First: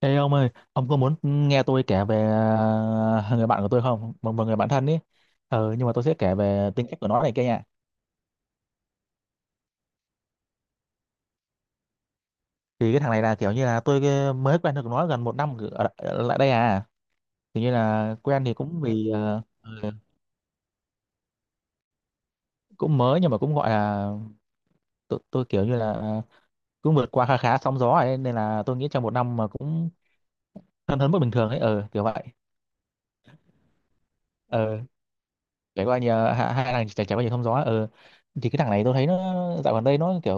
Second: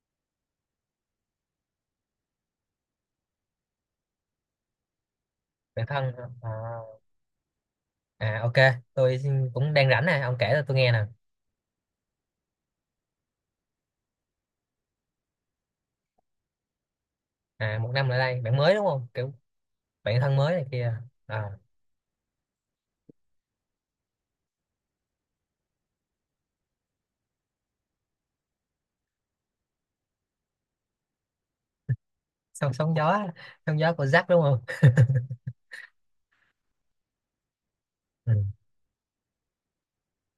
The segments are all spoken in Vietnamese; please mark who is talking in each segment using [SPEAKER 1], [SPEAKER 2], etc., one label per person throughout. [SPEAKER 1] Ê ông ơi, ông có muốn nghe tôi kể về người bạn của tôi không? Một người bạn thân ý. Ờ,
[SPEAKER 2] Người
[SPEAKER 1] nhưng mà
[SPEAKER 2] thân
[SPEAKER 1] tôi sẽ
[SPEAKER 2] hả?
[SPEAKER 1] kể về tính cách của nó này kia nha.
[SPEAKER 2] OK. Cũng đang rảnh nè, ông kể cho tôi nghe nè.
[SPEAKER 1] Thì cái thằng này là kiểu như là tôi mới quen được nó gần một năm ở lại đây à. Kiểu như
[SPEAKER 2] À, một năm
[SPEAKER 1] là
[SPEAKER 2] lại đây
[SPEAKER 1] quen thì
[SPEAKER 2] bạn mới
[SPEAKER 1] cũng
[SPEAKER 2] đúng không,
[SPEAKER 1] vì
[SPEAKER 2] kiểu bạn thân mới này kia. À,
[SPEAKER 1] cũng mới nhưng mà cũng gọi là tôi kiểu như là cũng vượt qua khá khá sóng gió ấy, nên là tôi nghĩ trong một năm mà cũng thân hơn mức bình thường ấy, kiểu vậy.
[SPEAKER 2] sóng sóng gió của Jack đúng không?
[SPEAKER 1] Ờ, trải qua nhiều hai hai thằng trải trải qua nhiều sóng gió,
[SPEAKER 2] Ừ.
[SPEAKER 1] thì cái thằng này tôi thấy nó dạo gần đây nó kiểu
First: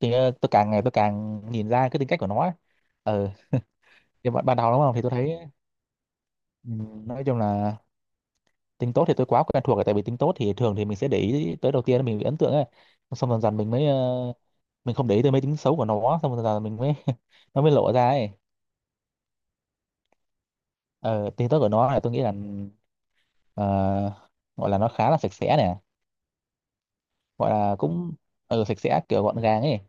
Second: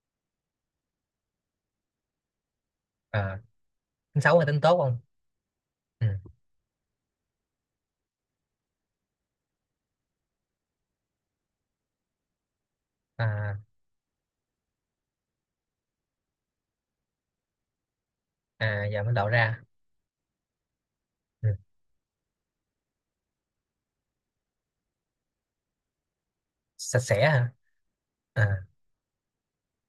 [SPEAKER 1] thì tôi càng ngày tôi càng nhìn ra cái tính cách của nó ấy. ờ
[SPEAKER 2] À, tính
[SPEAKER 1] thì
[SPEAKER 2] xấu
[SPEAKER 1] ban
[SPEAKER 2] hay
[SPEAKER 1] ban
[SPEAKER 2] tính
[SPEAKER 1] đầu
[SPEAKER 2] tốt
[SPEAKER 1] đúng không
[SPEAKER 2] không?
[SPEAKER 1] thì tôi thấy
[SPEAKER 2] Ừ.
[SPEAKER 1] nói chung là tính tốt thì tôi quá quen thuộc rồi tại vì tính tốt thì thường thì mình sẽ để ý tới đầu tiên là mình bị ấn tượng ấy xong dần dần
[SPEAKER 2] À
[SPEAKER 1] mình mới mình không để ý tới mấy tính xấu của nó xong dần dần mình mới nó mới lộ ra ấy
[SPEAKER 2] à, giờ mới lộ ra.
[SPEAKER 1] ờ
[SPEAKER 2] Ừ.
[SPEAKER 1] tính tốt của nó là tôi nghĩ là ờ, gọi là nó khá là sạch sẽ nè
[SPEAKER 2] Sạch sẽ
[SPEAKER 1] gọi
[SPEAKER 2] hả?
[SPEAKER 1] là cũng
[SPEAKER 2] À
[SPEAKER 1] sạch sẽ kiểu gọn gàng ấy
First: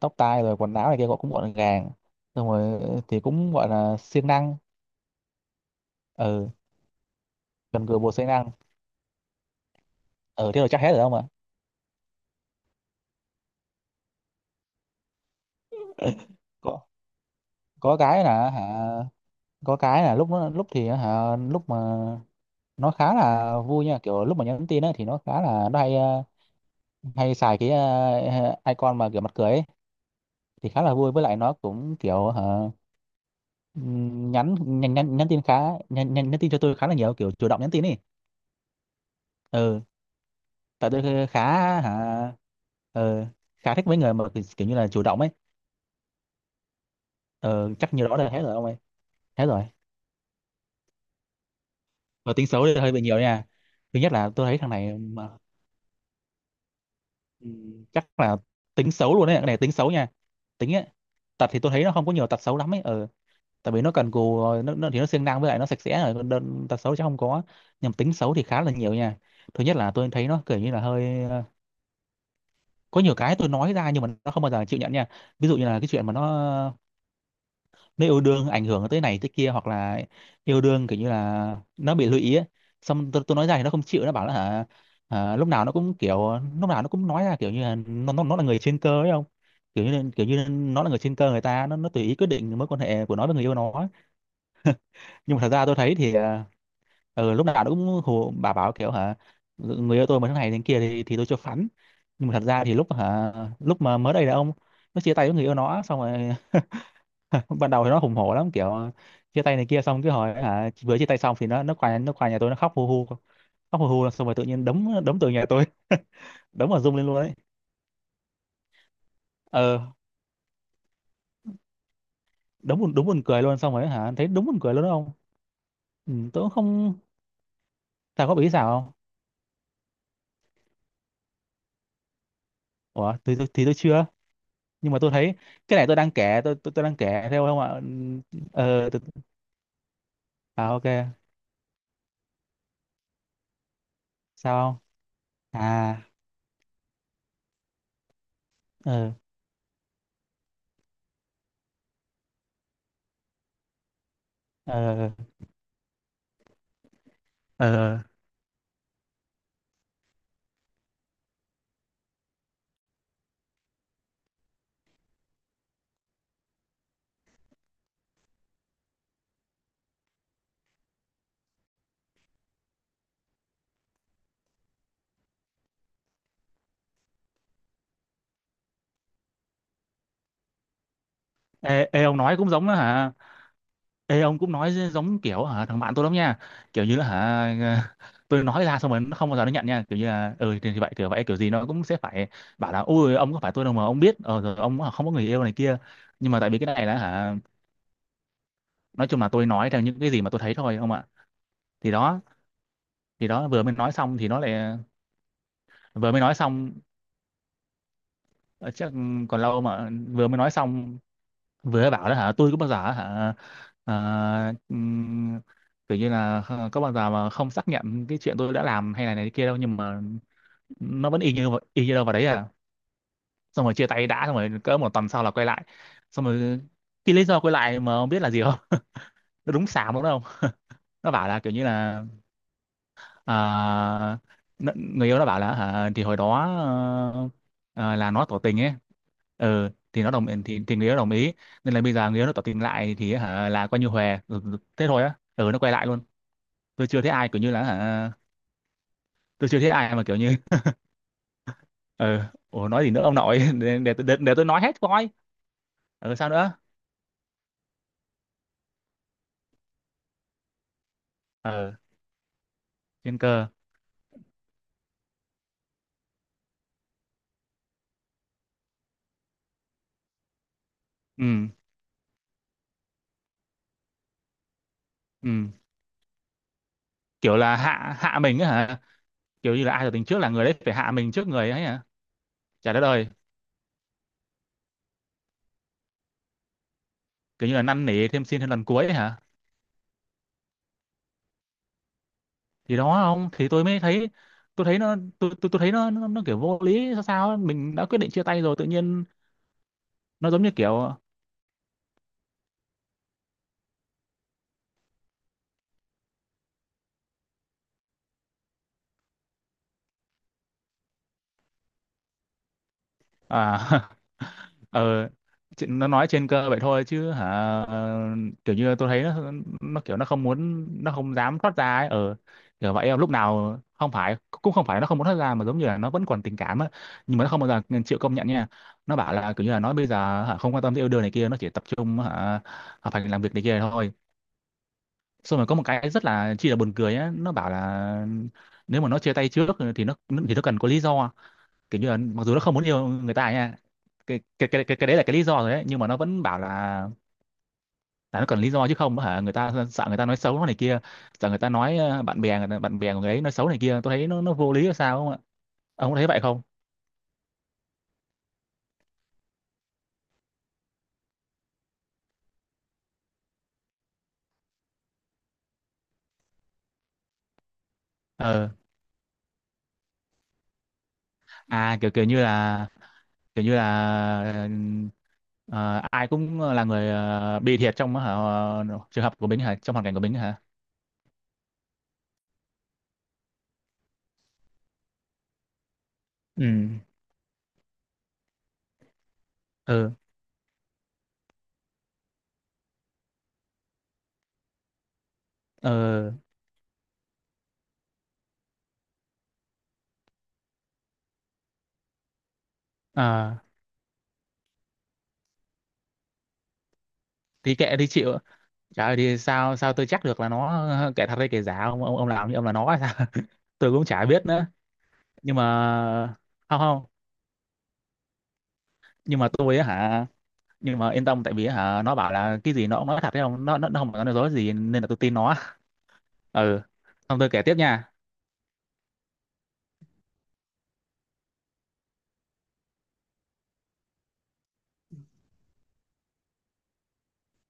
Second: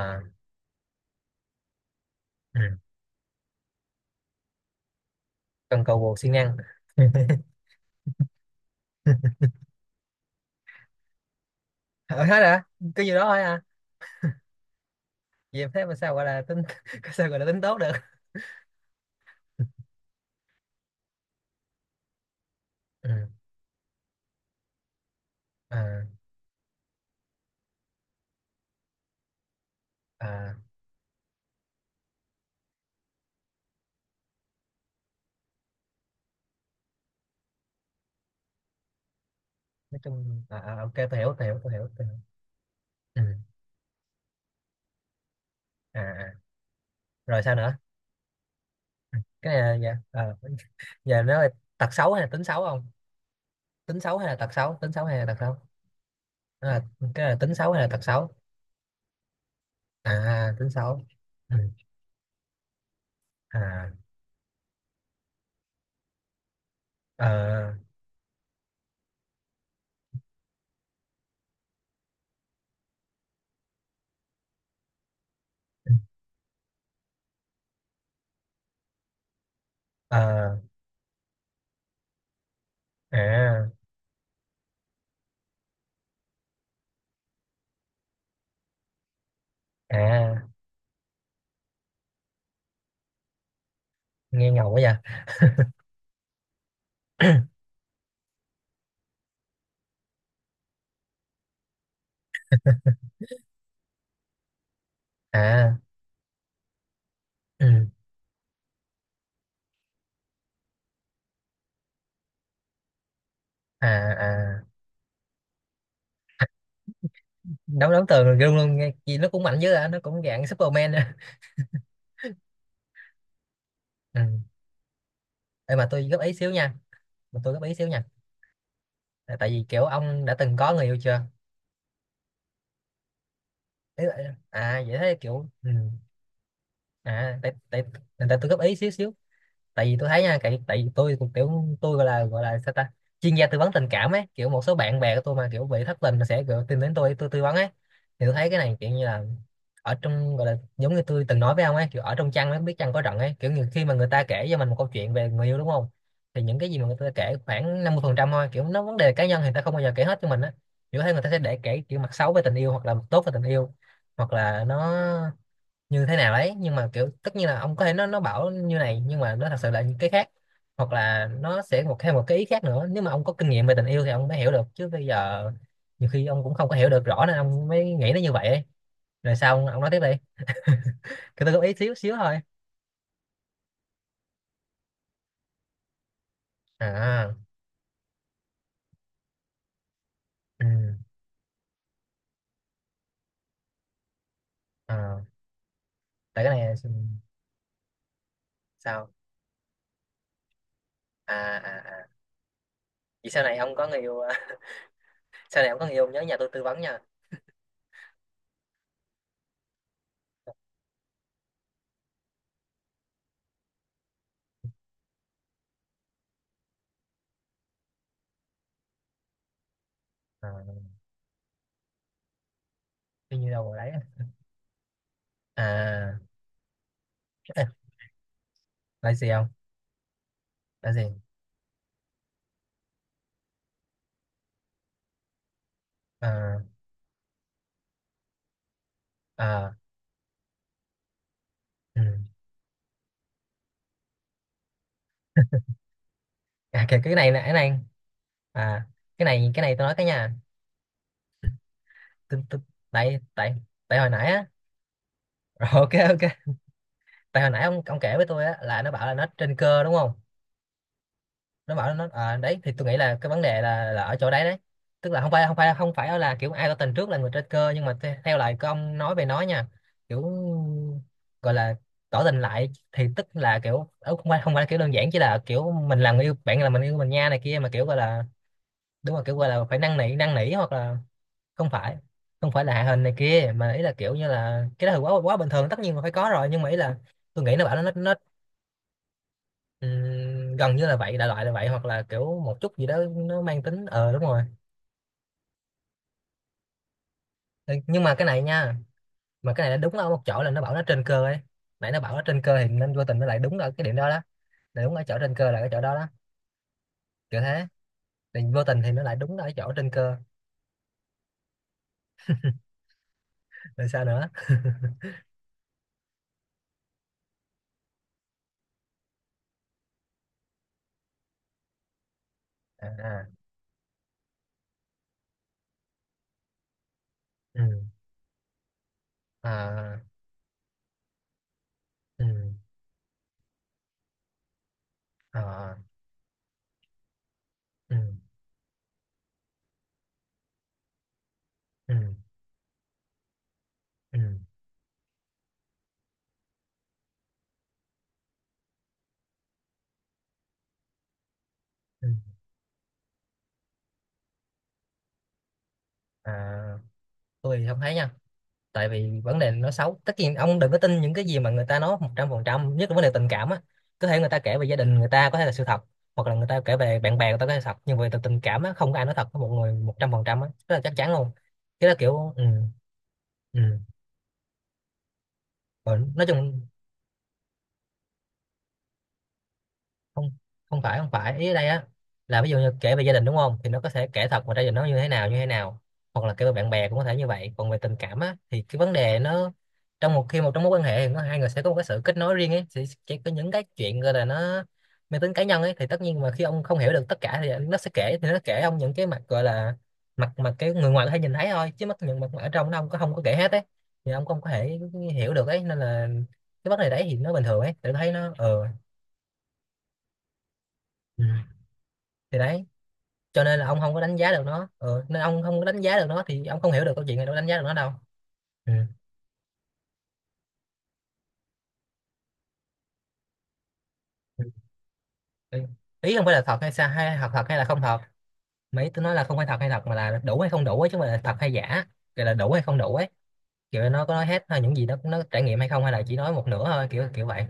[SPEAKER 1] tóc tai rồi quần áo này kia gọi cũng gọn gàng xong
[SPEAKER 2] Ừ.
[SPEAKER 1] rồi thì cũng gọi là siêng năng
[SPEAKER 2] Cần cầu bồ siêng
[SPEAKER 1] ờ
[SPEAKER 2] năng.
[SPEAKER 1] gần gũi bột siêng năng ừ thế rồi chắc hết rồi ông ạ
[SPEAKER 2] Ờ, hết hả? Cái gì đó thôi à? Vậy thế mà sao gọi là tính
[SPEAKER 1] có
[SPEAKER 2] sao gọi là tính tốt được?
[SPEAKER 1] có cái là hả có cái là lúc nó lúc thì hả lúc mà nó
[SPEAKER 2] Ừ.
[SPEAKER 1] khá là vui nha kiểu lúc mà nhắn tin á thì nó khá là nó hay
[SPEAKER 2] À,
[SPEAKER 1] hay xài cái icon mà kiểu mặt cười ấy
[SPEAKER 2] à,
[SPEAKER 1] thì khá là vui với lại nó cũng kiểu hả ừm, nhắn nhắn nhắn, nhắn tin khá nhắn tin cho tôi khá là nhiều kiểu chủ động nhắn tin ấy ừ
[SPEAKER 2] nói chung à, à,
[SPEAKER 1] tại
[SPEAKER 2] OK, tôi
[SPEAKER 1] tôi
[SPEAKER 2] hiểu
[SPEAKER 1] khá
[SPEAKER 2] tôi hiểu tôi hiểu,
[SPEAKER 1] hả
[SPEAKER 2] tôi hiểu. Ừ.
[SPEAKER 1] ờ, khá thích mấy người mà kiểu kiểu như là chủ động ấy
[SPEAKER 2] À à. Rồi sao
[SPEAKER 1] ừ,
[SPEAKER 2] nữa?
[SPEAKER 1] chắc như đó là hết rồi ông ơi hết
[SPEAKER 2] Cái này
[SPEAKER 1] rồi
[SPEAKER 2] là- dạ ờ, Giờ nó là tật xấu hay là
[SPEAKER 1] và
[SPEAKER 2] tính
[SPEAKER 1] tính
[SPEAKER 2] xấu
[SPEAKER 1] xấu thì
[SPEAKER 2] không?
[SPEAKER 1] hơi bị nhiều nha thứ
[SPEAKER 2] Tính
[SPEAKER 1] nhất
[SPEAKER 2] xấu hay
[SPEAKER 1] là
[SPEAKER 2] là
[SPEAKER 1] tôi
[SPEAKER 2] tật
[SPEAKER 1] thấy thằng
[SPEAKER 2] xấu, tính
[SPEAKER 1] này
[SPEAKER 2] xấu hay là
[SPEAKER 1] mà
[SPEAKER 2] tật xấu? Nó là, cái là tính xấu hay là tật
[SPEAKER 1] chắc
[SPEAKER 2] xấu?
[SPEAKER 1] là tính xấu luôn đấy cái này tính xấu nha
[SPEAKER 2] À tính
[SPEAKER 1] tính ấy
[SPEAKER 2] xấu.
[SPEAKER 1] tật
[SPEAKER 2] Ừ.
[SPEAKER 1] thì tôi thấy nó không có nhiều tật xấu lắm ấy ừ. tại vì
[SPEAKER 2] À.
[SPEAKER 1] nó cần cù rồi nó thì nó siêng năng với lại nó sạch sẽ rồi còn đơn tật xấu chắc không
[SPEAKER 2] Ờ
[SPEAKER 1] có nhưng mà tính xấu thì khá là nhiều nha thứ nhất là tôi thấy nó kiểu như là hơi có nhiều cái tôi nói ra nhưng mà nó không bao giờ chịu nhận nha ví dụ như là cái chuyện mà nó nếu yêu đương ảnh hưởng tới này tới kia hoặc là
[SPEAKER 2] ờ.
[SPEAKER 1] yêu đương kiểu như là nó bị lụy ý ấy. Xong tôi nói ra thì nó
[SPEAKER 2] À
[SPEAKER 1] không chịu nó bảo là hả lúc nào nó cũng kiểu lúc nào nó cũng nói ra kiểu như là nó là người trên cơ ấy không kiểu kiểu
[SPEAKER 2] à,
[SPEAKER 1] như nó là người trên cơ người ta nó tùy ý quyết định mối quan hệ của nó với người yêu nó ấy.
[SPEAKER 2] nghe ngầu quá vậy.
[SPEAKER 1] Nhưng mà thật ra tôi thấy thì lúc nào nó cũng hù bà bảo kiểu hả người yêu tôi mà thế này thế kia thì tôi cho phắn nhưng mà thật ra thì lúc hả lúc mà mới đây là ông nó chia tay với người yêu
[SPEAKER 2] À.
[SPEAKER 1] nó xong rồi ban đầu
[SPEAKER 2] Ừ.
[SPEAKER 1] thì nó hùng hổ lắm kiểu chia tay này kia xong cứ hỏi hả vừa chia tay xong thì nó qua nhà tôi nó khóc
[SPEAKER 2] À
[SPEAKER 1] hu hu xong rồi tự
[SPEAKER 2] à,
[SPEAKER 1] nhiên đấm đấm từ nhà tôi đấm vào rung lên luôn đấy
[SPEAKER 2] đấu đấu tường rồi, luôn luôn nghe gì nó cũng mạnh dữ, à
[SPEAKER 1] ờ
[SPEAKER 2] nó cũng dạng Superman á.
[SPEAKER 1] đúng đúng buồn cười luôn xong rồi hả
[SPEAKER 2] Ừ.
[SPEAKER 1] thấy đúng buồn cười luôn đó không
[SPEAKER 2] Ê, mà tôi góp
[SPEAKER 1] ừ,
[SPEAKER 2] ý
[SPEAKER 1] tôi cũng
[SPEAKER 2] xíu nha,
[SPEAKER 1] không
[SPEAKER 2] mà tôi góp ý xíu nha.
[SPEAKER 1] thà có bị sao không
[SPEAKER 2] Là tại vì kiểu ông đã từng có người yêu chưa?
[SPEAKER 1] ủa thì tôi chưa
[SPEAKER 2] À
[SPEAKER 1] nhưng
[SPEAKER 2] vậy
[SPEAKER 1] mà tôi
[SPEAKER 2] thế
[SPEAKER 1] thấy
[SPEAKER 2] kiểu ừ.
[SPEAKER 1] cái này tôi đang kể tôi đang kể
[SPEAKER 2] À
[SPEAKER 1] theo
[SPEAKER 2] tại
[SPEAKER 1] không ạ
[SPEAKER 2] tại tại tại
[SPEAKER 1] Ừ,
[SPEAKER 2] tôi góp ý xíu
[SPEAKER 1] tôi,
[SPEAKER 2] xíu, tại vì tôi thấy nha, tại
[SPEAKER 1] à
[SPEAKER 2] tại
[SPEAKER 1] ok
[SPEAKER 2] vì tôi cũng kiểu, tôi gọi là sao ta, chuyên gia tư vấn tình cảm ấy, kiểu một
[SPEAKER 1] sao
[SPEAKER 2] số bạn bè của tôi mà
[SPEAKER 1] không
[SPEAKER 2] kiểu bị thất
[SPEAKER 1] à
[SPEAKER 2] tình là sẽ kiểu tìm đến tôi tư vấn ấy. Thì tôi thấy cái này kiểu như
[SPEAKER 1] ờ
[SPEAKER 2] là ở trong, gọi là giống như tôi từng nói với ông ấy, kiểu ở trong chăn ấy biết chăn có rận ấy, kiểu như khi mà người ta kể cho mình một câu
[SPEAKER 1] ờ
[SPEAKER 2] chuyện về người yêu đúng không, thì những cái gì mà người ta kể
[SPEAKER 1] ờ
[SPEAKER 2] khoảng 50
[SPEAKER 1] ờ.
[SPEAKER 2] phần trăm thôi, kiểu nó vấn đề cá nhân thì người ta không bao giờ kể hết cho mình á. Kiểu thấy người ta sẽ để kể kiểu mặt xấu về tình yêu hoặc là mặt tốt về tình yêu, hoặc là nó như thế nào đấy, nhưng mà kiểu tất nhiên là ông có thể, nó bảo như này nhưng mà nó thật sự là những cái khác, hoặc là nó sẽ một thêm một cái ý khác nữa. Nếu mà ông có kinh nghiệm về tình yêu thì ông mới hiểu được, chứ bây giờ nhiều khi ông cũng không có hiểu được rõ, nên ông mới nghĩ nó như vậy ấy. Rồi sao ông nói tiếp đi, cứ tôi góp ý
[SPEAKER 1] ê,
[SPEAKER 2] xíu
[SPEAKER 1] ê
[SPEAKER 2] xíu
[SPEAKER 1] ông nói
[SPEAKER 2] thôi.
[SPEAKER 1] cũng giống đó hả Ê ông cũng nói giống kiểu hả thằng bạn tôi lắm nha kiểu như là
[SPEAKER 2] À.
[SPEAKER 1] hả tôi nói ra xong rồi nó không bao giờ nó nhận nha kiểu như là ừ
[SPEAKER 2] ừ,
[SPEAKER 1] thì vậy kiểu gì nó cũng sẽ phải bảo là ui ông có phải tôi đâu mà ông biết rồi ông hả, không có
[SPEAKER 2] À,
[SPEAKER 1] người yêu này kia nhưng mà
[SPEAKER 2] tại
[SPEAKER 1] tại
[SPEAKER 2] cái
[SPEAKER 1] vì cái
[SPEAKER 2] này
[SPEAKER 1] này là hả nói
[SPEAKER 2] sao?
[SPEAKER 1] chung là tôi nói theo những cái gì mà tôi thấy thôi ông ạ
[SPEAKER 2] À
[SPEAKER 1] thì
[SPEAKER 2] à à.
[SPEAKER 1] đó thì
[SPEAKER 2] Vậy sau
[SPEAKER 1] đó
[SPEAKER 2] này
[SPEAKER 1] vừa mới
[SPEAKER 2] ông có
[SPEAKER 1] nói
[SPEAKER 2] người
[SPEAKER 1] xong
[SPEAKER 2] yêu
[SPEAKER 1] thì nó lại
[SPEAKER 2] sau này ông có người yêu
[SPEAKER 1] vừa
[SPEAKER 2] nhớ
[SPEAKER 1] mới nói
[SPEAKER 2] nhà tôi tư
[SPEAKER 1] xong
[SPEAKER 2] vấn nha.
[SPEAKER 1] ờ, chắc còn lâu mà vừa mới nói xong vừa bảo đó hả tôi cũng bao giờ hả ờ, ừm, kiểu như là có bao giờ mà không xác nhận cái chuyện tôi đã làm hay là này kia đâu nhưng mà
[SPEAKER 2] À,
[SPEAKER 1] nó vẫn y như đâu vào đấy à
[SPEAKER 2] tuy nhiên đâu
[SPEAKER 1] xong rồi
[SPEAKER 2] rồi
[SPEAKER 1] chia
[SPEAKER 2] đấy.
[SPEAKER 1] tay đã xong rồi cỡ một tuần sau là quay lại
[SPEAKER 2] À.
[SPEAKER 1] xong rồi cái lý do quay
[SPEAKER 2] Ê,
[SPEAKER 1] lại mà không biết là gì không
[SPEAKER 2] lại gì không,
[SPEAKER 1] nó đúng xàm đúng không
[SPEAKER 2] lại
[SPEAKER 1] nó
[SPEAKER 2] gì?
[SPEAKER 1] bảo là kiểu như là à, n- người yêu nó bảo là hả thì hồi đó
[SPEAKER 2] À
[SPEAKER 1] là nó tỏ tình ấy ừ
[SPEAKER 2] à.
[SPEAKER 1] thì nó thì người yêu đồng ý nên là bây
[SPEAKER 2] Ừ.
[SPEAKER 1] giờ người yêu nó tỏ tình lại thì hả là coi như hòa thế thôi á nó quay lại luôn
[SPEAKER 2] À,
[SPEAKER 1] tôi chưa thấy
[SPEAKER 2] cái
[SPEAKER 1] ai
[SPEAKER 2] này là
[SPEAKER 1] kiểu như
[SPEAKER 2] cái
[SPEAKER 1] là
[SPEAKER 2] này.
[SPEAKER 1] hả
[SPEAKER 2] À cái
[SPEAKER 1] tôi
[SPEAKER 2] này,
[SPEAKER 1] chưa
[SPEAKER 2] cái
[SPEAKER 1] thấy
[SPEAKER 2] này tôi nói
[SPEAKER 1] ai mà
[SPEAKER 2] cái
[SPEAKER 1] kiểu
[SPEAKER 2] nha.
[SPEAKER 1] như ừ
[SPEAKER 2] Tôi- tôi-
[SPEAKER 1] ủa nói gì nữa ông
[SPEAKER 2] tại
[SPEAKER 1] nội
[SPEAKER 2] tại
[SPEAKER 1] để, để,
[SPEAKER 2] tại hồi
[SPEAKER 1] để,
[SPEAKER 2] nãy
[SPEAKER 1] để
[SPEAKER 2] á.
[SPEAKER 1] tôi nói hết coi
[SPEAKER 2] Rồi, OK
[SPEAKER 1] ừ sao
[SPEAKER 2] OK.
[SPEAKER 1] nữa
[SPEAKER 2] Tại hồi nãy ông kể với tôi á là nó bảo là nó trên cơ đúng không?
[SPEAKER 1] ừ
[SPEAKER 2] Nó bảo nó, à, đấy thì tôi nghĩ là
[SPEAKER 1] trên
[SPEAKER 2] cái vấn
[SPEAKER 1] cơ
[SPEAKER 2] đề là ở chỗ đấy đấy. Tức là không phải là kiểu ai có tình trước là người trên cơ, nhưng mà theo lời của ông nói về nó nha, kiểu
[SPEAKER 1] ừ
[SPEAKER 2] gọi là tỏ tình lại thì tức là kiểu ờ, không phải kiểu đơn giản chỉ là
[SPEAKER 1] ừ
[SPEAKER 2] kiểu mình là người yêu bạn là mình yêu mình nha
[SPEAKER 1] kiểu
[SPEAKER 2] này
[SPEAKER 1] là
[SPEAKER 2] kia, mà kiểu
[SPEAKER 1] hạ
[SPEAKER 2] gọi
[SPEAKER 1] hạ
[SPEAKER 2] là
[SPEAKER 1] mình á hả
[SPEAKER 2] đúng, là kiểu gọi
[SPEAKER 1] kiểu
[SPEAKER 2] là
[SPEAKER 1] như là
[SPEAKER 2] phải
[SPEAKER 1] ai tỏ
[SPEAKER 2] năn
[SPEAKER 1] tình
[SPEAKER 2] nỉ
[SPEAKER 1] trước là
[SPEAKER 2] năn
[SPEAKER 1] người
[SPEAKER 2] nỉ,
[SPEAKER 1] đấy
[SPEAKER 2] hoặc
[SPEAKER 1] phải hạ
[SPEAKER 2] là
[SPEAKER 1] mình trước người ấy
[SPEAKER 2] không
[SPEAKER 1] hả
[SPEAKER 2] phải, không phải
[SPEAKER 1] chả
[SPEAKER 2] là
[SPEAKER 1] đất
[SPEAKER 2] hạ hình
[SPEAKER 1] ơi
[SPEAKER 2] này kia, mà ý là kiểu như là cái đó thì quá quá bình thường, tất nhiên là phải có rồi, nhưng mà ý là tôi
[SPEAKER 1] kiểu như
[SPEAKER 2] nghĩ
[SPEAKER 1] là
[SPEAKER 2] nó bảo nó
[SPEAKER 1] năn
[SPEAKER 2] nó,
[SPEAKER 1] nỉ
[SPEAKER 2] nó
[SPEAKER 1] thêm xin thêm lần cuối ấy hả
[SPEAKER 2] gần như là vậy đại loại là vậy, hoặc là kiểu một chút
[SPEAKER 1] thì
[SPEAKER 2] gì đó
[SPEAKER 1] đó không
[SPEAKER 2] nó
[SPEAKER 1] thì
[SPEAKER 2] mang
[SPEAKER 1] tôi mới
[SPEAKER 2] tính
[SPEAKER 1] thấy
[SPEAKER 2] đúng rồi.
[SPEAKER 1] tôi thấy nó tôi thấy nó kiểu vô lý sao sao ấy.
[SPEAKER 2] Ừ,
[SPEAKER 1] Mình đã quyết
[SPEAKER 2] nhưng
[SPEAKER 1] định
[SPEAKER 2] mà
[SPEAKER 1] chia
[SPEAKER 2] cái này
[SPEAKER 1] tay rồi tự
[SPEAKER 2] nha,
[SPEAKER 1] nhiên
[SPEAKER 2] mà cái này nó đúng ở một
[SPEAKER 1] nó
[SPEAKER 2] chỗ
[SPEAKER 1] giống
[SPEAKER 2] là
[SPEAKER 1] như
[SPEAKER 2] nó bảo
[SPEAKER 1] kiểu
[SPEAKER 2] nó trên cơ ấy. Nãy nó bảo nó trên cơ thì nên vô tình nó lại đúng ở cái điểm đó đó, là đúng ở chỗ trên cơ là cái chỗ đó đó, kiểu thế, thì vô tình thì nó lại đúng ở cái chỗ trên cơ.
[SPEAKER 1] à
[SPEAKER 2] Rồi sao nữa?
[SPEAKER 1] ờ nó nói trên cơ vậy thôi chứ hả ờ, kiểu như tôi thấy nó kiểu nó không muốn nó không dám thoát ra ấy kiểu vậy lúc
[SPEAKER 2] À.
[SPEAKER 1] nào không phải cũng không phải nó không muốn thoát ra mà giống như là nó vẫn còn tình cảm á nhưng mà nó không bao
[SPEAKER 2] Ừ.
[SPEAKER 1] giờ chịu công nhận nha nó bảo là kiểu như là nó bây
[SPEAKER 2] À.
[SPEAKER 1] giờ hả, không quan tâm tới yêu đương này kia nó chỉ tập trung
[SPEAKER 2] Ừ.
[SPEAKER 1] hả phải làm việc này kia thôi xong rồi có một
[SPEAKER 2] À.
[SPEAKER 1] cái rất là chi là buồn cười á nó bảo
[SPEAKER 2] Ừ.
[SPEAKER 1] là nếu mà nó chia tay trước thì nó cần có lý do kiểu như
[SPEAKER 2] Ừ.
[SPEAKER 1] là mặc dù nó không muốn yêu người ta nha
[SPEAKER 2] Ừ.
[SPEAKER 1] cái đấy là cái lý do rồi đấy nhưng mà nó vẫn bảo là nó cần lý do chứ không hả người ta sợ người ta nói xấu nó này kia sợ người ta nói
[SPEAKER 2] Ừ.
[SPEAKER 1] bạn bè của người ấy nói xấu này kia tôi thấy nó vô lý là sao không ạ ông có thấy vậy không
[SPEAKER 2] À, tôi không thấy nha. Tại vì vấn đề nó xấu, tất nhiên ông đừng có tin những cái gì mà người ta nói một trăm phần trăm, nhất là vấn đề tình cảm á. Có thể người ta kể về gia đình, người ta có thể là sự thật, hoặc là người ta kể về bạn bè người ta có thể là thật, nhưng về tình tình
[SPEAKER 1] ờ
[SPEAKER 2] cảm á, không có ai nói thật với một người một trăm phần trăm á, rất là chắc chắn luôn.
[SPEAKER 1] à
[SPEAKER 2] Cái
[SPEAKER 1] kiểu
[SPEAKER 2] đó kiểu ừ,
[SPEAKER 1] kiểu như
[SPEAKER 2] ừ.
[SPEAKER 1] là ờ,
[SPEAKER 2] Rồi,
[SPEAKER 1] ai
[SPEAKER 2] nói
[SPEAKER 1] cũng
[SPEAKER 2] chung
[SPEAKER 1] là người bị thiệt trong trường hợp của mình hả trong hoàn cảnh của mình
[SPEAKER 2] không,
[SPEAKER 1] hả
[SPEAKER 2] không phải ý ở đây á, là ví dụ như kể về gia đình đúng không, thì nó có thể kể thật, mà gia đình nó như thế nào như thế nào, hoặc là kể
[SPEAKER 1] ừ
[SPEAKER 2] về bạn bè cũng có thể như vậy, còn về tình cảm á thì cái vấn đề nó
[SPEAKER 1] ừ
[SPEAKER 2] trong một khi một trong mối quan hệ thì nó hai người sẽ có một cái sự kết nối riêng ấy, sẽ có những cái chuyện gọi là nó mang tính cá nhân ấy, thì tất
[SPEAKER 1] ờ
[SPEAKER 2] nhiên mà khi ông không hiểu được tất cả thì nó sẽ kể, thì nó kể ông những cái mặt gọi là mặt mặt cái người ngoài có thể nhìn thấy thôi, chứ mất những mặt mà ở trong nó ông có không có kể
[SPEAKER 1] à,
[SPEAKER 2] hết ấy, thì ông không có thể hiểu được ấy, nên là cái vấn đề đấy thì nó bình
[SPEAKER 1] thì
[SPEAKER 2] thường ấy,
[SPEAKER 1] kệ đi
[SPEAKER 2] tự thấy
[SPEAKER 1] chịu
[SPEAKER 2] nó
[SPEAKER 1] trời ơi, thì sao sao tôi chắc được là nó kẻ thật
[SPEAKER 2] ừ.
[SPEAKER 1] hay kẻ giả ông làm như
[SPEAKER 2] Thì
[SPEAKER 1] ông là
[SPEAKER 2] đấy,
[SPEAKER 1] nó hay sao
[SPEAKER 2] cho nên là
[SPEAKER 1] tôi
[SPEAKER 2] ông
[SPEAKER 1] cũng
[SPEAKER 2] không có
[SPEAKER 1] chả
[SPEAKER 2] đánh
[SPEAKER 1] biết
[SPEAKER 2] giá được
[SPEAKER 1] nữa
[SPEAKER 2] nó ừ, nên
[SPEAKER 1] nhưng
[SPEAKER 2] ông không có đánh giá được
[SPEAKER 1] mà
[SPEAKER 2] nó thì
[SPEAKER 1] không
[SPEAKER 2] ông không hiểu
[SPEAKER 1] không
[SPEAKER 2] được câu chuyện, này đâu có đánh giá được nó đâu. Ừ.
[SPEAKER 1] nhưng mà tôi á hả nhưng mà yên tâm tại vì á hả nó bảo là cái gì nó cũng nói thật đấy không nó không có nói dối gì nên là tôi tin nó
[SPEAKER 2] ý Ý không phải là thật
[SPEAKER 1] ừ
[SPEAKER 2] hay sao, hay
[SPEAKER 1] xong
[SPEAKER 2] thật
[SPEAKER 1] tôi kể
[SPEAKER 2] thật
[SPEAKER 1] tiếp
[SPEAKER 2] hay là không
[SPEAKER 1] nha
[SPEAKER 2] thật. Mấy tôi nói là không phải thật hay thật mà là đủ hay không đủ ấy, chứ không phải là thật hay giả, kiểu là đủ hay không đủ ấy, kiểu nó có nói hết hay những gì nó trải nghiệm hay không, hay là chỉ nói một nửa thôi, kiểu kiểu vậy.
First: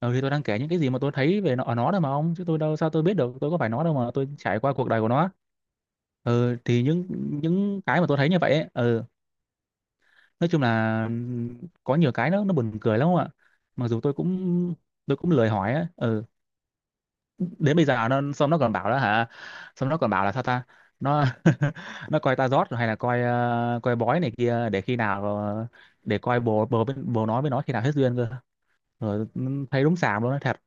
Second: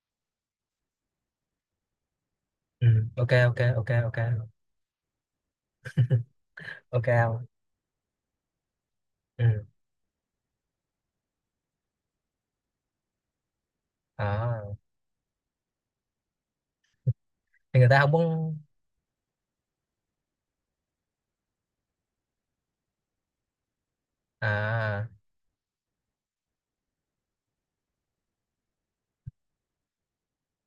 [SPEAKER 1] ừ thì tôi đang kể những cái gì mà tôi thấy về nó ở nó đâu mà ông chứ tôi đâu
[SPEAKER 2] Ừ.
[SPEAKER 1] sao tôi biết
[SPEAKER 2] ok
[SPEAKER 1] được tôi có
[SPEAKER 2] ok
[SPEAKER 1] phải nó
[SPEAKER 2] ok
[SPEAKER 1] đâu mà
[SPEAKER 2] ok
[SPEAKER 1] tôi trải qua cuộc đời của nó ừ thì
[SPEAKER 2] OK
[SPEAKER 1] những
[SPEAKER 2] không?
[SPEAKER 1] những cái mà tôi thấy như vậy ấy, ừ
[SPEAKER 2] Ừ.
[SPEAKER 1] nói chung là có nhiều cái nó buồn cười lắm không ạ mặc dù tôi
[SPEAKER 2] À.
[SPEAKER 1] cũng tôi cũng lười hỏi á, ừ. Đến
[SPEAKER 2] Thì
[SPEAKER 1] bây
[SPEAKER 2] người ta
[SPEAKER 1] giờ
[SPEAKER 2] không
[SPEAKER 1] nó xong
[SPEAKER 2] muốn.
[SPEAKER 1] nó còn bảo đó hả, xong nó còn bảo là sao ta. Nó nó coi ta rót hay là coi coi bói này kia để khi
[SPEAKER 2] À.
[SPEAKER 1] nào để coi bồ bồ bên- bồ nói với nó khi nào hết duyên cơ rồi, ừ, thấy đúng xàm luôn nó thật.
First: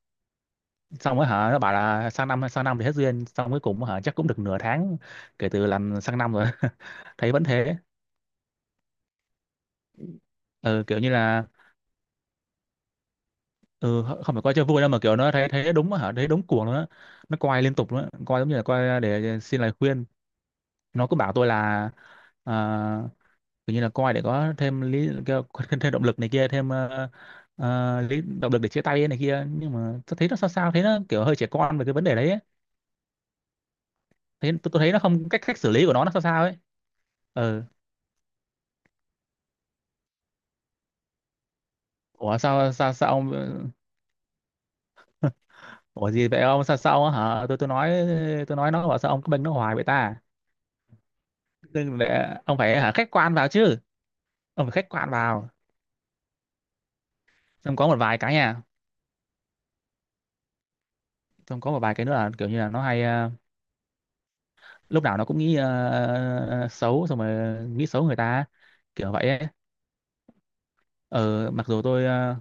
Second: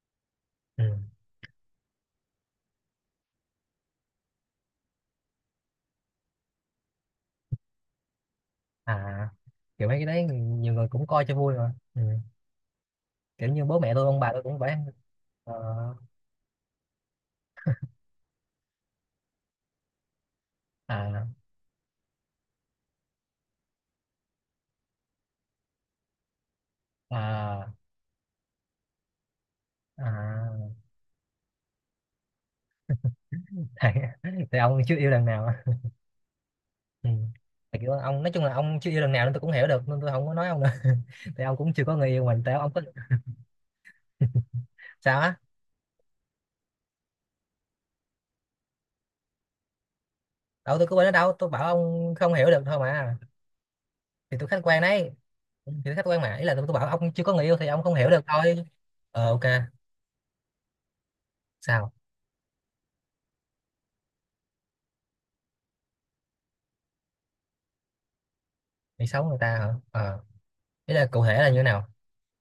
[SPEAKER 2] Ừ.
[SPEAKER 1] Xong rồi hả nó bảo là sang năm thì hết duyên, xong cuối cùng hả chắc cũng được nửa tháng kể từ làm sang năm rồi. Thấy vẫn thế.
[SPEAKER 2] À kiểu mấy cái đấy nhiều
[SPEAKER 1] Ừ,
[SPEAKER 2] người
[SPEAKER 1] kiểu
[SPEAKER 2] cũng
[SPEAKER 1] như
[SPEAKER 2] coi cho
[SPEAKER 1] là,
[SPEAKER 2] vui mà ừ. Kiểu như bố mẹ
[SPEAKER 1] ừ,
[SPEAKER 2] tôi ông bà
[SPEAKER 1] không phải
[SPEAKER 2] tôi
[SPEAKER 1] coi
[SPEAKER 2] cũng
[SPEAKER 1] cho
[SPEAKER 2] phải.
[SPEAKER 1] vui đâu mà kiểu nó thấy
[SPEAKER 2] Ờ.
[SPEAKER 1] thấy đúng hả, thấy đúng cuồng luôn á. Nó coi liên tục luôn á, coi giống như là coi để xin lời khuyên. Nó cứ
[SPEAKER 2] À
[SPEAKER 1] bảo tôi là, à, kiểu như là coi để có thêm thêm, thêm động lực này kia, thêm
[SPEAKER 2] à
[SPEAKER 1] lý động lực để chia tay ấy này kia, nhưng mà tôi thấy nó sao sao,
[SPEAKER 2] à,
[SPEAKER 1] thấy nó kiểu hơi trẻ con về cái vấn đề đấy ấy.
[SPEAKER 2] tại,
[SPEAKER 1] Thấy
[SPEAKER 2] tại
[SPEAKER 1] tôi
[SPEAKER 2] ông
[SPEAKER 1] thấy
[SPEAKER 2] chưa
[SPEAKER 1] nó
[SPEAKER 2] yêu lần
[SPEAKER 1] không, cách
[SPEAKER 2] nào
[SPEAKER 1] cách
[SPEAKER 2] á.
[SPEAKER 1] xử lý của nó sao sao ấy.
[SPEAKER 2] Ừ.
[SPEAKER 1] Ừ.
[SPEAKER 2] Tại kiểu ông, nói chung là ông chưa yêu lần nào nên tôi cũng hiểu được, nên tôi không có nói ông nữa. Tại ông cũng chưa có người yêu
[SPEAKER 1] Ủa
[SPEAKER 2] mình, tại
[SPEAKER 1] sao
[SPEAKER 2] ông có.
[SPEAKER 1] sao sao ông,
[SPEAKER 2] Sao á?
[SPEAKER 1] ủa gì vậy ông, sao sao hả, tôi nói. Tôi nói nó bảo sao ông cứ bênh nó hoài vậy ta,
[SPEAKER 2] Đâu tôi có bên đó đâu, tôi bảo
[SPEAKER 1] đừng
[SPEAKER 2] ông không
[SPEAKER 1] để
[SPEAKER 2] hiểu
[SPEAKER 1] ông
[SPEAKER 2] được thôi
[SPEAKER 1] phải hả khách
[SPEAKER 2] mà.
[SPEAKER 1] quan vào chứ,
[SPEAKER 2] Thì tôi khách
[SPEAKER 1] ông phải
[SPEAKER 2] quan
[SPEAKER 1] khách quan
[SPEAKER 2] đấy.
[SPEAKER 1] vào.
[SPEAKER 2] Thì tôi khách quan mà, ý là tôi bảo ông chưa có người yêu thì
[SPEAKER 1] Xong
[SPEAKER 2] ông
[SPEAKER 1] có
[SPEAKER 2] không
[SPEAKER 1] một
[SPEAKER 2] hiểu
[SPEAKER 1] vài
[SPEAKER 2] được
[SPEAKER 1] cái nha,
[SPEAKER 2] thôi. Ờ OK.
[SPEAKER 1] xong có một
[SPEAKER 2] Sao?
[SPEAKER 1] vài cái nữa là kiểu như là nó hay lúc nào nó cũng nghĩ xấu, xong rồi nghĩ xấu người ta,
[SPEAKER 2] Bị
[SPEAKER 1] kiểu
[SPEAKER 2] xấu
[SPEAKER 1] vậy
[SPEAKER 2] người ta
[SPEAKER 1] ấy.
[SPEAKER 2] hả? Ờ, ý là cụ thể là
[SPEAKER 1] Ờ,
[SPEAKER 2] như thế
[SPEAKER 1] mặc dù
[SPEAKER 2] nào?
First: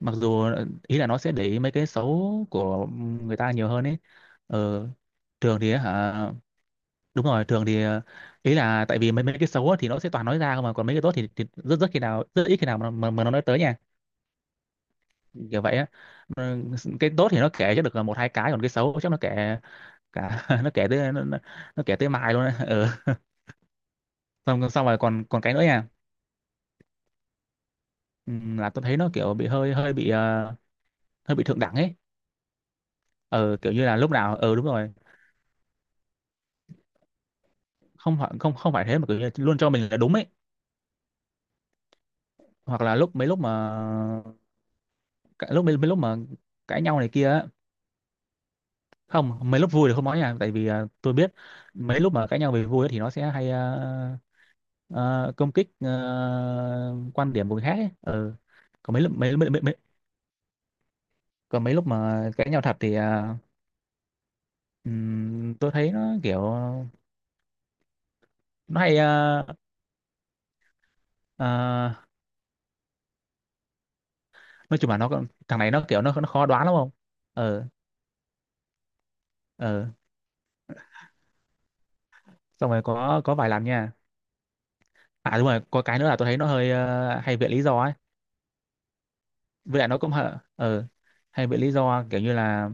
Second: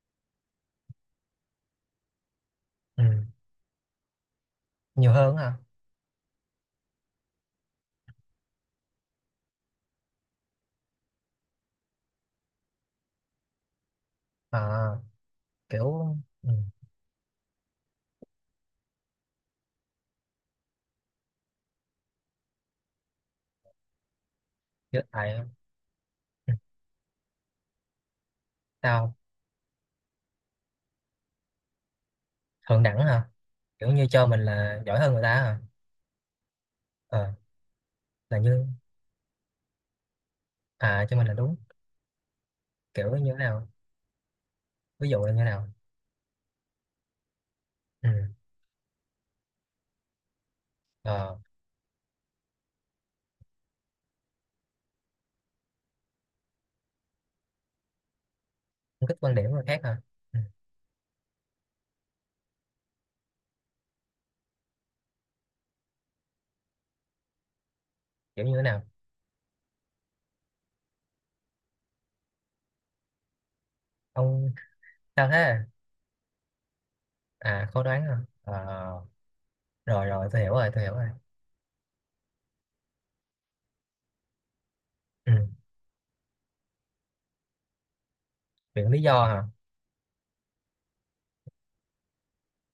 [SPEAKER 1] mặc dù ý là nó sẽ để ý mấy cái xấu của
[SPEAKER 2] Ừ.
[SPEAKER 1] người ta nhiều hơn ấy. ờ,
[SPEAKER 2] Nhiều hơn hả?
[SPEAKER 1] Thường thì hả, đúng rồi, thường thì, ý là tại vì mấy mấy cái xấu á thì nó sẽ toàn nói ra không, mà còn mấy cái tốt thì rất rất khi nào rất ít khi nào mà nó nói tới nha,
[SPEAKER 2] Ờ
[SPEAKER 1] kiểu vậy á.
[SPEAKER 2] kiểu ừ.
[SPEAKER 1] Ờ, cái tốt thì nó kể cho được là một hai cái, còn cái xấu chắc nó kể cả nó kể tới nó kể tới mai luôn đấy, ừ. xong Xong rồi
[SPEAKER 2] Kiểu
[SPEAKER 1] còn
[SPEAKER 2] tại ừ,
[SPEAKER 1] còn cái nữa nha, ừ, là tôi thấy nó
[SPEAKER 2] sao?
[SPEAKER 1] kiểu bị hơi hơi bị hơi bị thượng đẳng ấy.
[SPEAKER 2] Thượng đẳng hả?
[SPEAKER 1] Ờ, kiểu như
[SPEAKER 2] Kiểu
[SPEAKER 1] là
[SPEAKER 2] như
[SPEAKER 1] lúc
[SPEAKER 2] cho
[SPEAKER 1] nào
[SPEAKER 2] mình
[SPEAKER 1] ờ đúng
[SPEAKER 2] là
[SPEAKER 1] rồi,
[SPEAKER 2] giỏi hơn người ta à? Ờ,
[SPEAKER 1] không phải,
[SPEAKER 2] là
[SPEAKER 1] không
[SPEAKER 2] như,
[SPEAKER 1] không phải thế, mà kiểu như luôn cho mình là đúng ấy.
[SPEAKER 2] à cho mình là đúng.
[SPEAKER 1] Hoặc là
[SPEAKER 2] Kiểu như thế
[SPEAKER 1] lúc
[SPEAKER 2] nào,
[SPEAKER 1] mà,
[SPEAKER 2] ví dụ là như thế nào?
[SPEAKER 1] mấy lúc mà cãi nhau này kia á.
[SPEAKER 2] Ừ.
[SPEAKER 1] Không, mấy lúc vui thì không nói nha, tại vì tôi biết
[SPEAKER 2] Ờ,
[SPEAKER 1] mấy lúc mà cãi nhau về vui ấy, thì nó sẽ hay công kích quan điểm của người khác ấy. Ờ. Còn mấy
[SPEAKER 2] ông
[SPEAKER 1] lúc
[SPEAKER 2] thích quan điểm của người
[SPEAKER 1] mấy
[SPEAKER 2] khác hả? Ừ.
[SPEAKER 1] còn mấy lúc mà cãi nhau thật thì ừm, tôi thấy nó kiểu
[SPEAKER 2] Kiểu như thế
[SPEAKER 1] nó
[SPEAKER 2] nào?
[SPEAKER 1] hay ờ,
[SPEAKER 2] Ông
[SPEAKER 1] nói chung là
[SPEAKER 2] sao thế
[SPEAKER 1] thằng
[SPEAKER 2] à,
[SPEAKER 1] này nó kiểu nó khó đoán lắm không.
[SPEAKER 2] à
[SPEAKER 1] Ờ.
[SPEAKER 2] khó đoán hả? Ờ
[SPEAKER 1] Ờ.
[SPEAKER 2] rồi rồi, tôi hiểu rồi.
[SPEAKER 1] Xong rồi có vài lần nha,
[SPEAKER 2] Ừ.
[SPEAKER 1] à đúng rồi có cái nữa là tôi thấy nó hơi hay viện lý do ấy.
[SPEAKER 2] Chuyện lý do hả?
[SPEAKER 1] Với lại nó cũng ờ hay viện lý do, kiểu như là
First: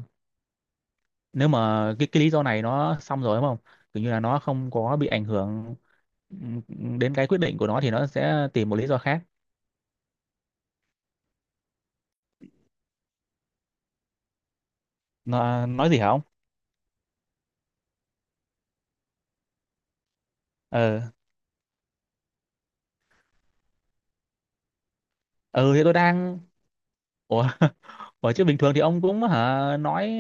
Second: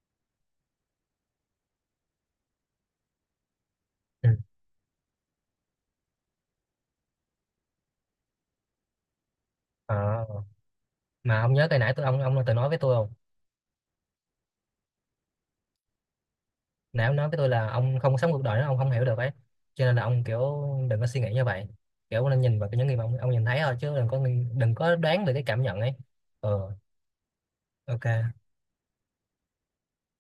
[SPEAKER 1] nếu mà cái lý do này nó xong rồi đúng không, kiểu như là
[SPEAKER 2] Ừ.
[SPEAKER 1] nó không có bị ảnh hưởng ừm, đến cái quyết định của nó, thì nó sẽ tìm một lý do khác.
[SPEAKER 2] Ờ, mà ông nhớ cái nãy tôi, ông từng nói với tôi không,
[SPEAKER 1] Nó nói gì hả ông.
[SPEAKER 2] nãy ông nói với tôi là ông không sống cuộc đời đó ông không hiểu được ấy, cho nên là ông kiểu đừng có
[SPEAKER 1] Ờ.
[SPEAKER 2] suy nghĩ như vậy, kiểu ông nên nhìn vào cái những gì mà ông nhìn thấy thôi chứ đừng có, đừng có đoán về cái cảm
[SPEAKER 1] Ừ
[SPEAKER 2] nhận
[SPEAKER 1] thì
[SPEAKER 2] ấy.
[SPEAKER 1] tôi đang,
[SPEAKER 2] Ờ
[SPEAKER 1] ủa bởi
[SPEAKER 2] OK.
[SPEAKER 1] chứ bình thường thì ông cũng hả nói,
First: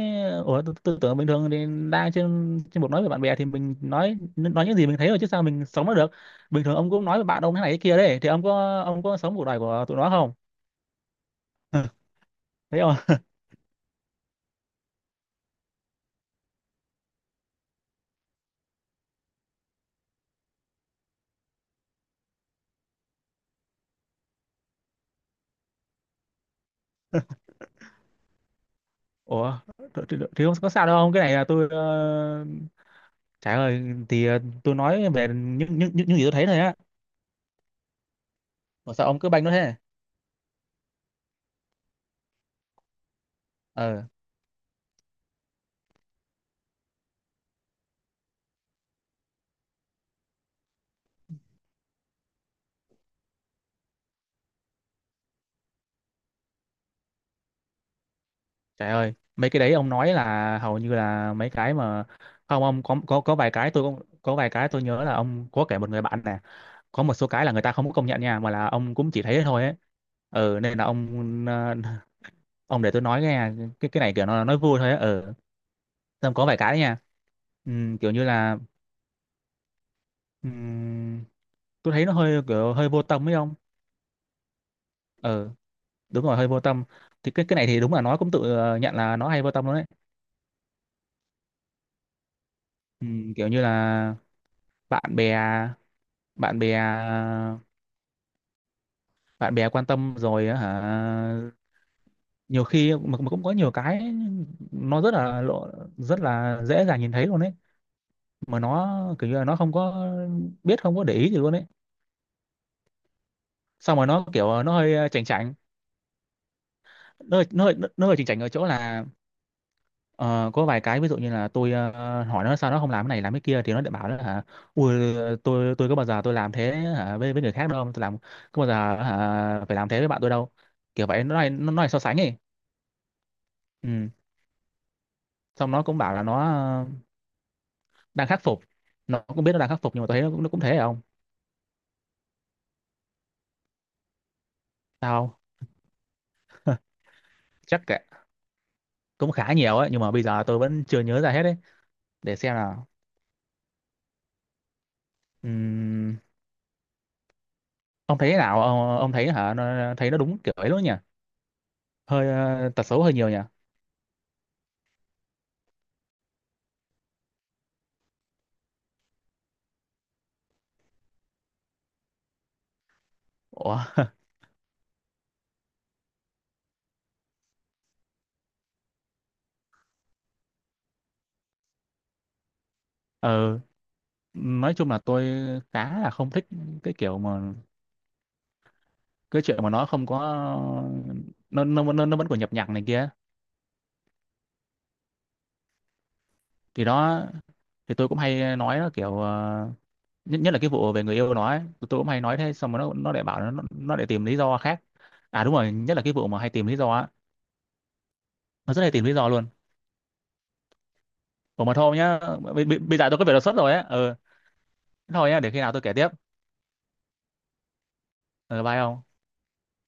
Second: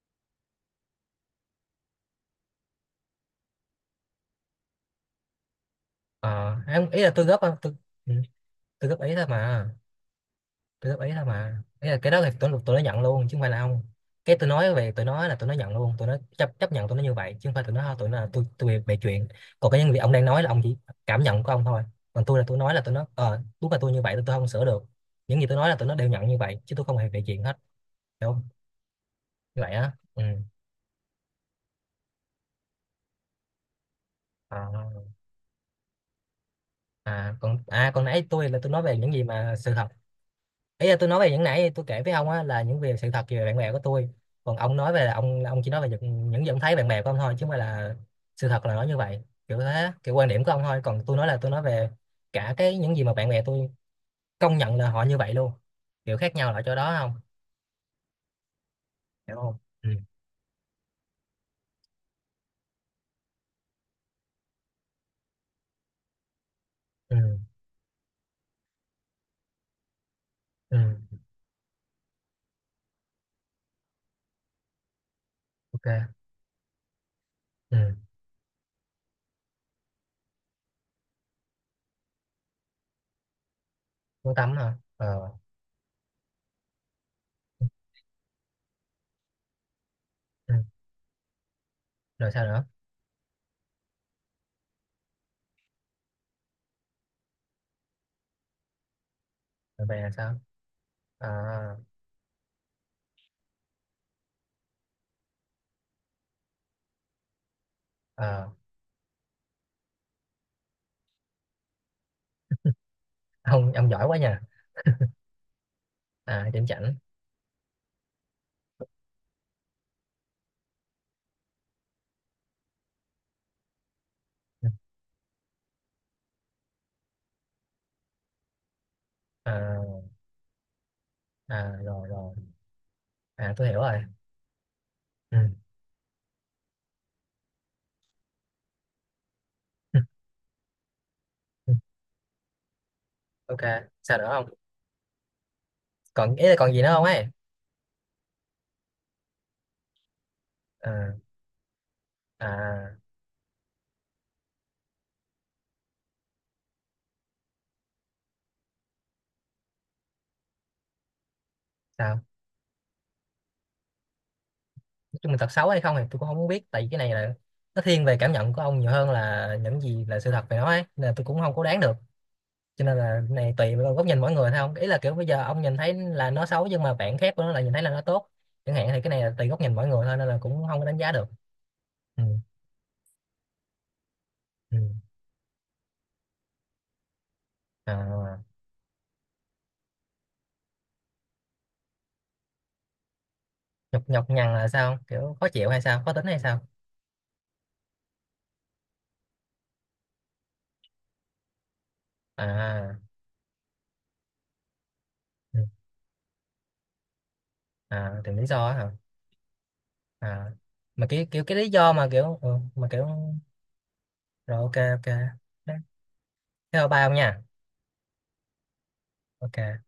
[SPEAKER 1] ủa tôi tưởng bình thường thì đang trên trên một nói với bạn bè thì mình nói những gì mình thấy rồi chứ sao mình sống nó được. Bình thường ông
[SPEAKER 2] Ý
[SPEAKER 1] cũng
[SPEAKER 2] là
[SPEAKER 1] nói với
[SPEAKER 2] tôi góp
[SPEAKER 1] bạn
[SPEAKER 2] á,
[SPEAKER 1] ông thế này
[SPEAKER 2] tôi
[SPEAKER 1] thế kia
[SPEAKER 2] ừ,
[SPEAKER 1] đấy, thì ông có,
[SPEAKER 2] tôi góp
[SPEAKER 1] ông
[SPEAKER 2] ý
[SPEAKER 1] có
[SPEAKER 2] thôi
[SPEAKER 1] sống cuộc đời
[SPEAKER 2] mà,
[SPEAKER 1] của tụi nó không?
[SPEAKER 2] tôi góp ý thôi mà. Ý là cái đó là tôi
[SPEAKER 1] Thấy
[SPEAKER 2] nó nhận
[SPEAKER 1] không?
[SPEAKER 2] luôn chứ không phải là ông. Cái tôi nói về, tôi nói là tôi nó nhận luôn, tôi nó chấp chấp nhận tôi nó như vậy, chứ không phải tôi nó thôi tụi nó là tôi bịa chuyện. Còn cái những việc ông đang nói là ông chỉ cảm nhận của ông thôi, còn tôi là tôi nói là tôi nó ờ đúng là tôi như vậy, tôi không sửa được. Những gì tôi nói là tôi nó đều nhận như vậy, chứ tôi không hề bịa chuyện hết. Hiểu không?
[SPEAKER 1] Ủa
[SPEAKER 2] Như vậy á, ừ.
[SPEAKER 1] thì không có sao đâu ông. Cái này là trời ơi thì tôi
[SPEAKER 2] À,
[SPEAKER 1] nói về những gì tôi thấy thôi á.
[SPEAKER 2] à còn nãy tôi là tôi nói
[SPEAKER 1] Mà
[SPEAKER 2] về
[SPEAKER 1] sao
[SPEAKER 2] những
[SPEAKER 1] ông
[SPEAKER 2] gì
[SPEAKER 1] cứ banh nó
[SPEAKER 2] mà sự
[SPEAKER 1] thế?
[SPEAKER 2] thật. Ý là tôi nói về những nãy tôi kể với ông á, là những việc sự thật về bạn bè của
[SPEAKER 1] Ờ,
[SPEAKER 2] tôi. Còn ông nói về là ông chỉ nói về những gì ông thấy bạn bè của ông thôi, chứ không phải là sự thật là nó như vậy, kiểu thế kiểu quan điểm của ông thôi. Còn tôi nói là tôi nói về cả cái những gì mà bạn bè tôi công nhận là họ như vậy luôn, kiểu khác nhau là ở chỗ đó không,
[SPEAKER 1] trời ơi
[SPEAKER 2] hiểu
[SPEAKER 1] mấy
[SPEAKER 2] không?
[SPEAKER 1] cái đấy
[SPEAKER 2] Ừ.
[SPEAKER 1] ông nói là hầu như là mấy cái mà, không ông có vài cái có vài cái tôi nhớ là ông có kể một người bạn nè, có một số
[SPEAKER 2] Ừ.
[SPEAKER 1] cái là người ta không có công nhận nha, mà là ông cũng chỉ thấy thế thôi ấy. Ừ, nên
[SPEAKER 2] Ừ.
[SPEAKER 1] là ông ông để tôi nói nghe. Cái này kiểu nó nói vui thôi ấy, ừ.
[SPEAKER 2] OK.
[SPEAKER 1] Xong có vài cái đấy nha.
[SPEAKER 2] Ừ.
[SPEAKER 1] Kiểu như là, ừm, tôi thấy nó hơi kiểu hơi vô tâm ấy không.
[SPEAKER 2] Muốn tắm hả? Ờ
[SPEAKER 1] Ừ, đúng rồi, hơi vô tâm. Thì cái này thì đúng là nó cũng tự nhận là nó hay vô tâm luôn đấy.
[SPEAKER 2] ừ. Rồi sao nữa?
[SPEAKER 1] Kiểu như là bạn bè, bạn bè, bạn bè quan
[SPEAKER 2] Bạn bè là
[SPEAKER 1] tâm
[SPEAKER 2] sao?
[SPEAKER 1] rồi á hả,
[SPEAKER 2] Ờ.
[SPEAKER 1] nhiều khi mà cũng có nhiều cái nó rất là lộ, rất là dễ dàng nhìn thấy luôn ấy,
[SPEAKER 2] Ờ.
[SPEAKER 1] mà nó kiểu như là nó không có biết, không có để ý gì luôn ấy.
[SPEAKER 2] Ông
[SPEAKER 1] Xong
[SPEAKER 2] giỏi
[SPEAKER 1] rồi
[SPEAKER 2] quá
[SPEAKER 1] nó
[SPEAKER 2] nha.
[SPEAKER 1] kiểu nó hơi chảnh chảnh,
[SPEAKER 2] À điểm chảnh.
[SPEAKER 1] nó hơi chảnh chảnh ở chỗ là ờ, có vài cái ví dụ như là hỏi nó sao nó không làm cái này làm cái kia, thì nó lại bảo là hả,
[SPEAKER 2] Ừ.
[SPEAKER 1] ui tôi có bao giờ tôi làm thế hả với người khác đâu, tôi làm có bao giờ
[SPEAKER 2] Ờ,
[SPEAKER 1] hả, phải làm thế với bạn tôi đâu, kiểu vậy,
[SPEAKER 2] à
[SPEAKER 1] nó này so
[SPEAKER 2] rồi
[SPEAKER 1] sánh
[SPEAKER 2] rồi,
[SPEAKER 1] ấy.
[SPEAKER 2] à tôi hiểu rồi.
[SPEAKER 1] Ừ.
[SPEAKER 2] Ừ.
[SPEAKER 1] Xong nó cũng bảo là ờ, đang khắc phục, nó cũng biết nó đang khắc phục,
[SPEAKER 2] Ừ.
[SPEAKER 1] nhưng mà tôi thấy nó cũng thế không.
[SPEAKER 2] OK, sao nữa không?
[SPEAKER 1] Sao?
[SPEAKER 2] Còn ý là còn
[SPEAKER 1] Không?
[SPEAKER 2] gì nữa không ấy?
[SPEAKER 1] Chắc cả cũng khá nhiều ấy, nhưng mà bây giờ tôi vẫn chưa
[SPEAKER 2] Ờ.
[SPEAKER 1] nhớ ra hết ấy. Để xem nào.
[SPEAKER 2] À.
[SPEAKER 1] Ừm, ông thấy thế nào ông, thấy nó đúng kiểu ấy luôn nhỉ,
[SPEAKER 2] Sao?
[SPEAKER 1] hơi tật xấu hơi nhiều nhỉ.
[SPEAKER 2] Nói chung là thật xấu hay không thì tôi cũng không muốn biết, tại vì cái này là nó thiên về cảm nhận của ông nhiều hơn là những gì là sự thật về nó ấy, nên là tôi cũng không có đoán được, cho nên là cái này tùy
[SPEAKER 1] Ủa
[SPEAKER 2] vào góc nhìn mỗi người thôi không. Ý là kiểu bây giờ ông nhìn thấy là nó xấu, nhưng mà bạn khác của nó là nhìn thấy là nó tốt chẳng hạn, thì cái này là tùy góc nhìn mỗi người thôi, nên là cũng không có đánh giá được. Ừ.
[SPEAKER 1] ờ nói
[SPEAKER 2] Ừ.
[SPEAKER 1] chung là tôi khá là không thích cái kiểu mà
[SPEAKER 2] À,
[SPEAKER 1] cái chuyện mà nó không có nó vẫn còn nhập nhằng này kia.
[SPEAKER 2] nhọc nhọc nhằn là sao, kiểu khó chịu hay sao, khó tính hay sao?
[SPEAKER 1] Thì đó, thì tôi cũng hay nói nó kiểu nhất nhất là cái vụ về người yêu nó ấy, tôi cũng hay nói thế, xong rồi
[SPEAKER 2] À,
[SPEAKER 1] nó lại bảo nó lại tìm lý do khác. À đúng
[SPEAKER 2] ừ.
[SPEAKER 1] rồi, nhất là cái vụ mà hay tìm lý do á,
[SPEAKER 2] À tìm lý do á
[SPEAKER 1] nó rất
[SPEAKER 2] hả?
[SPEAKER 1] hay tìm lý do luôn.
[SPEAKER 2] À, mà kiểu kiểu cái
[SPEAKER 1] Ủa
[SPEAKER 2] lý
[SPEAKER 1] mà
[SPEAKER 2] do
[SPEAKER 1] thôi
[SPEAKER 2] mà
[SPEAKER 1] nhá,
[SPEAKER 2] kiểu ừ,
[SPEAKER 1] bây, bây
[SPEAKER 2] mà
[SPEAKER 1] bây
[SPEAKER 2] kiểu.
[SPEAKER 1] giờ tôi có việc đột xuất rồi á. Ừ.
[SPEAKER 2] Rồi OK OK.
[SPEAKER 1] Thôi nhá, để khi nào
[SPEAKER 2] Thế,
[SPEAKER 1] tôi kể tiếp.
[SPEAKER 2] theo ba ông nha.
[SPEAKER 1] Ừ, bye ông.
[SPEAKER 2] OK.